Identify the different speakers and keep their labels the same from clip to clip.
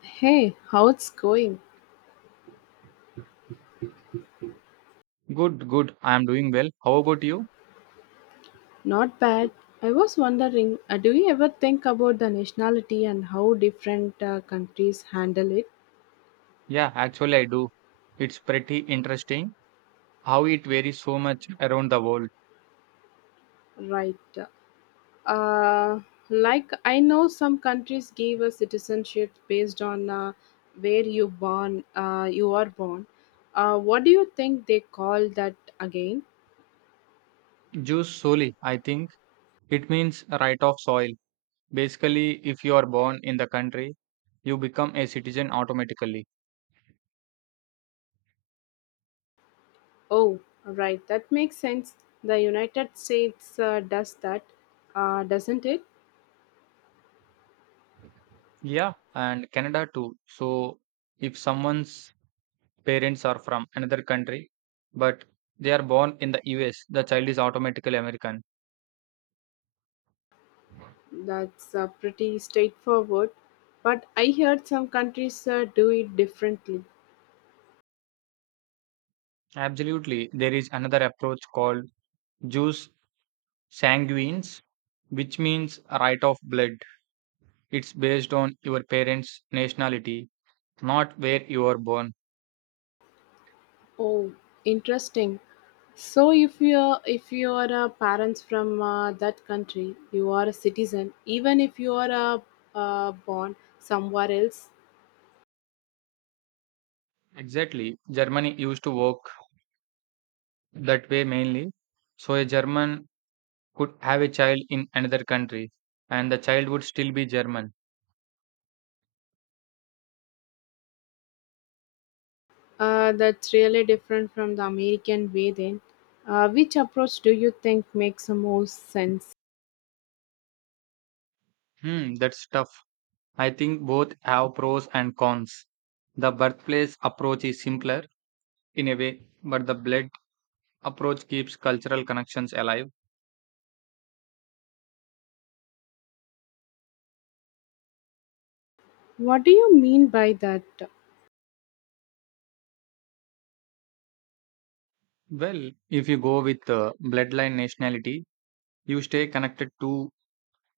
Speaker 1: Hey, how it's going?
Speaker 2: Good, good. I am doing well. How about you?
Speaker 1: Not bad. I was wondering, do you ever think about the nationality and how different countries handle it?
Speaker 2: Yeah, actually, I do. It's pretty interesting how it varies so much around the world.
Speaker 1: Right. Uh, like, I know some countries give a citizenship based on where you born. You are born. What do you think they call that again?
Speaker 2: Juice soli, I think it means right of soil. Basically, if you are born in the country, you become a citizen automatically.
Speaker 1: Oh, right. That makes sense. The United States does that, doesn't it?
Speaker 2: Yeah, and Canada too. So, if someone's parents are from another country, but they are born in the US, the child is automatically American.
Speaker 1: That's pretty straightforward, but I heard some countries do it differently.
Speaker 2: Absolutely. There is another approach called Jews Sanguines, which means right of blood. It's based on your parents' nationality, not where you were born.
Speaker 1: Oh, interesting. So if you are parents from that country, you are a citizen. Even if you are born somewhere else.
Speaker 2: Exactly. Germany used to work that way mainly. So a German could have a child in another country and the child would still be German.
Speaker 1: That's really different from the American way. Then, which approach do you think makes the most sense?
Speaker 2: That's tough. I think both have pros and cons. The birthplace approach is simpler in a way, but the blood approach keeps cultural connections alive.
Speaker 1: What do you mean by that?
Speaker 2: Well, if you go with bloodline nationality, you stay connected to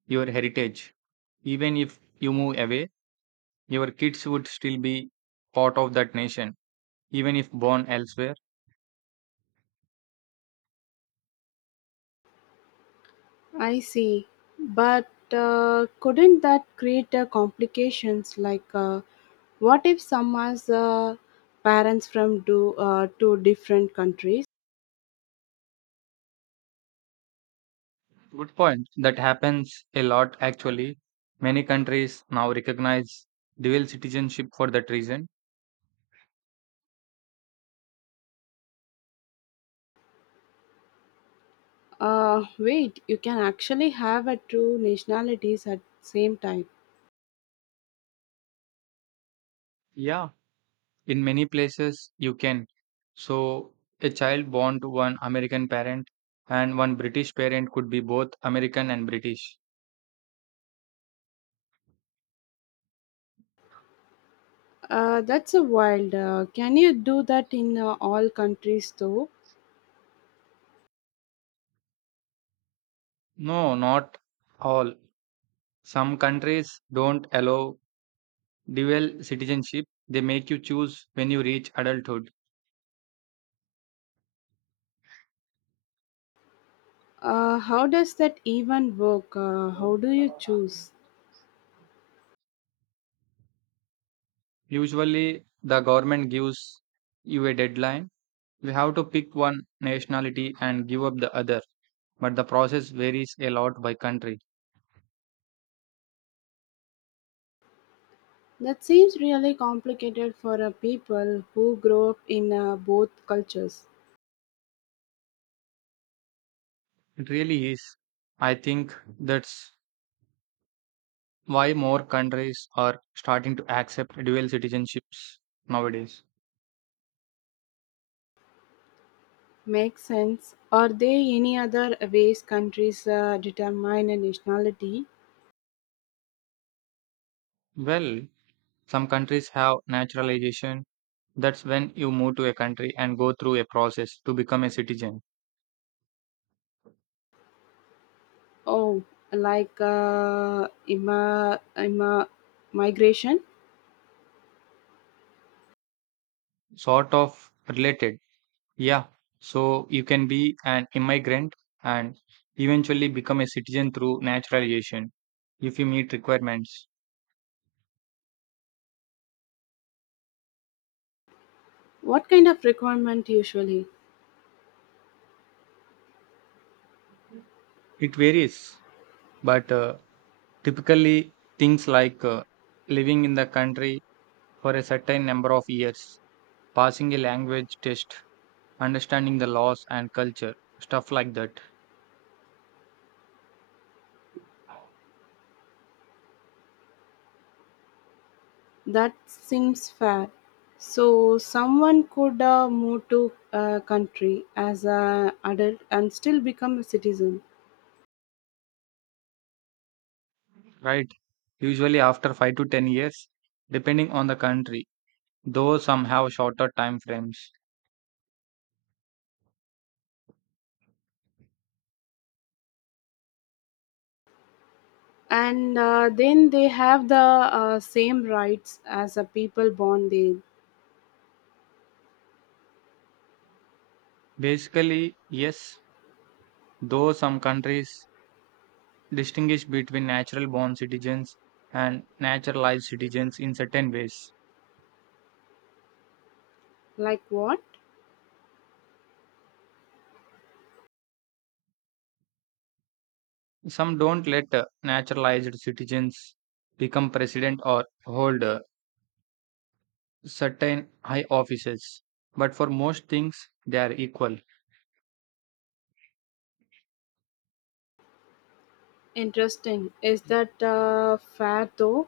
Speaker 2: your heritage. Even if you move away, your kids would still be part of that nation, even if born elsewhere.
Speaker 1: I see. But couldn't that create complications? Like, what if someone's parents from do, two different countries?
Speaker 2: Good point. That happens a lot actually. Many countries now recognize dual citizenship for that reason.
Speaker 1: Wait, you can actually have a two nationalities at same time.
Speaker 2: Yeah, in many places you can. So, a child born to one American parent and one British parent could be both American and British.
Speaker 1: That's a wild. Can you do that in all countries though?
Speaker 2: No, not all. Some countries don't allow dual citizenship. They make you choose when you reach adulthood.
Speaker 1: How does that even work? How do you choose?
Speaker 2: Usually the government gives you a deadline. You have to pick one nationality and give up the other, but the process varies a lot by country.
Speaker 1: That seems really complicated for a people who grow up in both cultures.
Speaker 2: It really is. I think that's why more countries are starting to accept dual citizenships nowadays.
Speaker 1: Makes sense. Are there any other ways countries determine a nationality?
Speaker 2: Well, some countries have naturalization. That's when you move to a country and go through a process to become a citizen.
Speaker 1: Oh, like migration?
Speaker 2: Sort of related. Yeah. So you can be an immigrant and eventually become a citizen through naturalization if you meet requirements.
Speaker 1: What kind of requirement usually?
Speaker 2: It varies, but typically things like living in the country for a certain number of years, passing a language test, understanding the laws and culture, stuff like that,
Speaker 1: That seems fair. So someone could move to a country as an adult and still become a citizen.
Speaker 2: right? Usually after 5 to 10 years, depending on the country, though some have shorter time frames.
Speaker 1: And then they have the same rights as a people born there.
Speaker 2: Basically, yes, though some countries distinguish between natural born citizens and naturalized citizens in certain ways.
Speaker 1: Like what?
Speaker 2: Some don't let naturalized citizens become president or hold certain high offices, but for most things, they are equal.
Speaker 1: Interesting. Is that fair though?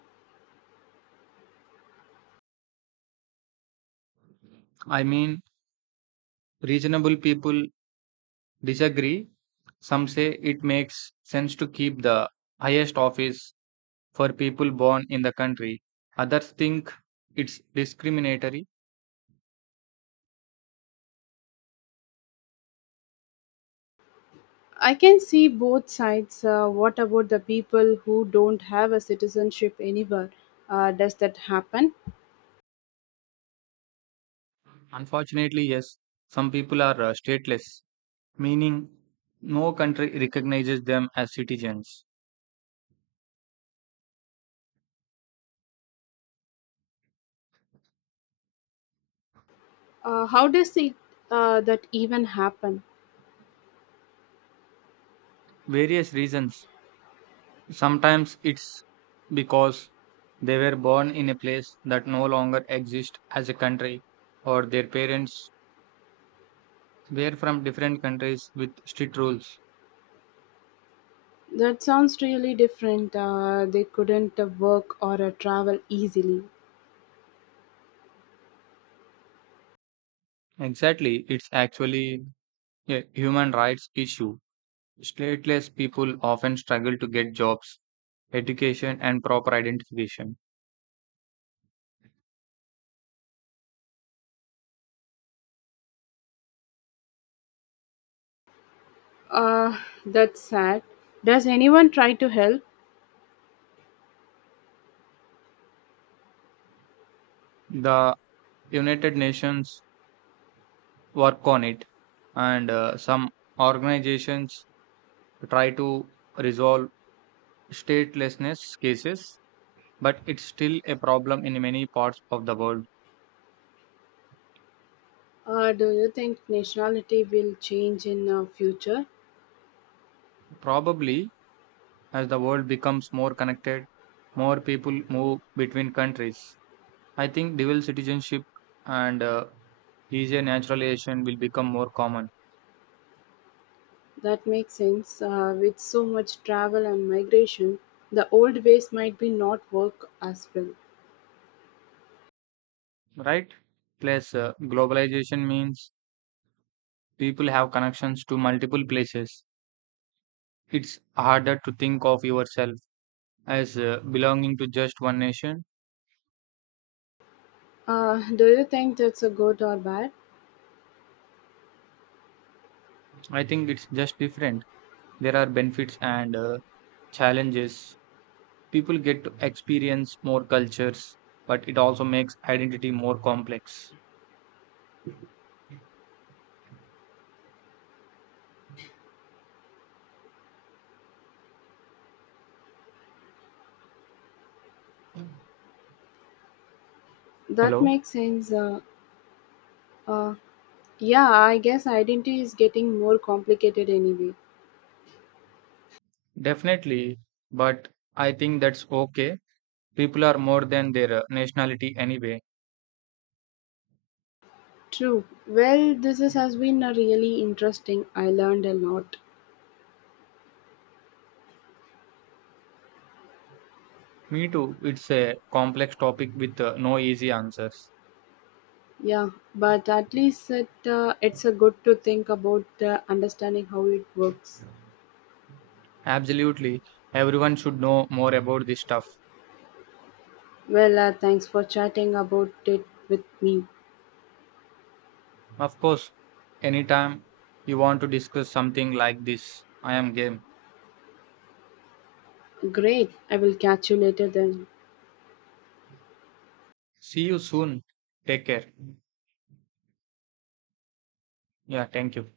Speaker 2: I mean, reasonable people disagree. Some say it makes sense to keep the highest office for people born in the country. Others think it's discriminatory.
Speaker 1: I can see both sides. What about the people who don't have a citizenship anywhere? Does that happen?
Speaker 2: Unfortunately, yes, some people are stateless, meaning no country recognizes them as citizens.
Speaker 1: How does it that even happen?
Speaker 2: Various reasons. Sometimes it's because they were born in a place that no longer exists as a country, or their parents were from different countries with strict rules.
Speaker 1: That sounds really different. They couldn't work or travel easily.
Speaker 2: Exactly, it's actually a human rights issue. Stateless people often struggle to get jobs, education, and proper identification.
Speaker 1: uh, that's sad. Does anyone try to help?
Speaker 2: The United Nations work on it, and some organizations try to resolve statelessness cases, but it's still a problem in many parts of the world.
Speaker 1: Do you think nationality will change in future?
Speaker 2: Probably, as the world becomes more connected, more people move between countries. I think dual citizenship and easier naturalization will become more common.
Speaker 1: That makes sense. With so much travel and migration, the old ways might be not work as well.
Speaker 2: Right? Plus, globalization means people have connections to multiple places. It's harder to think of yourself as belonging to just one nation.
Speaker 1: Do you think that's a good or bad?
Speaker 2: I think it's just different. There are benefits and challenges. People get to experience more cultures, but it also makes identity more complex.
Speaker 1: That
Speaker 2: Hello?
Speaker 1: makes sense. Uh, yeah, I guess identity is getting more complicated anyway.
Speaker 2: Definitely, but I think that's okay. People are more than their nationality anyway.
Speaker 1: True. Well, this is, has been a really interesting. I learned a lot.
Speaker 2: Me too. It's a complex topic with no easy answers.
Speaker 1: Yeah, but at least it, it's a good to think about understanding how it works.
Speaker 2: Absolutely. Everyone should know more about this stuff.
Speaker 1: Well, thanks for chatting about it with me.
Speaker 2: Of course, anytime you want to discuss something like this, I am game.
Speaker 1: Great, I will catch you later then.
Speaker 2: See you soon. Take care. Yeah, thank you.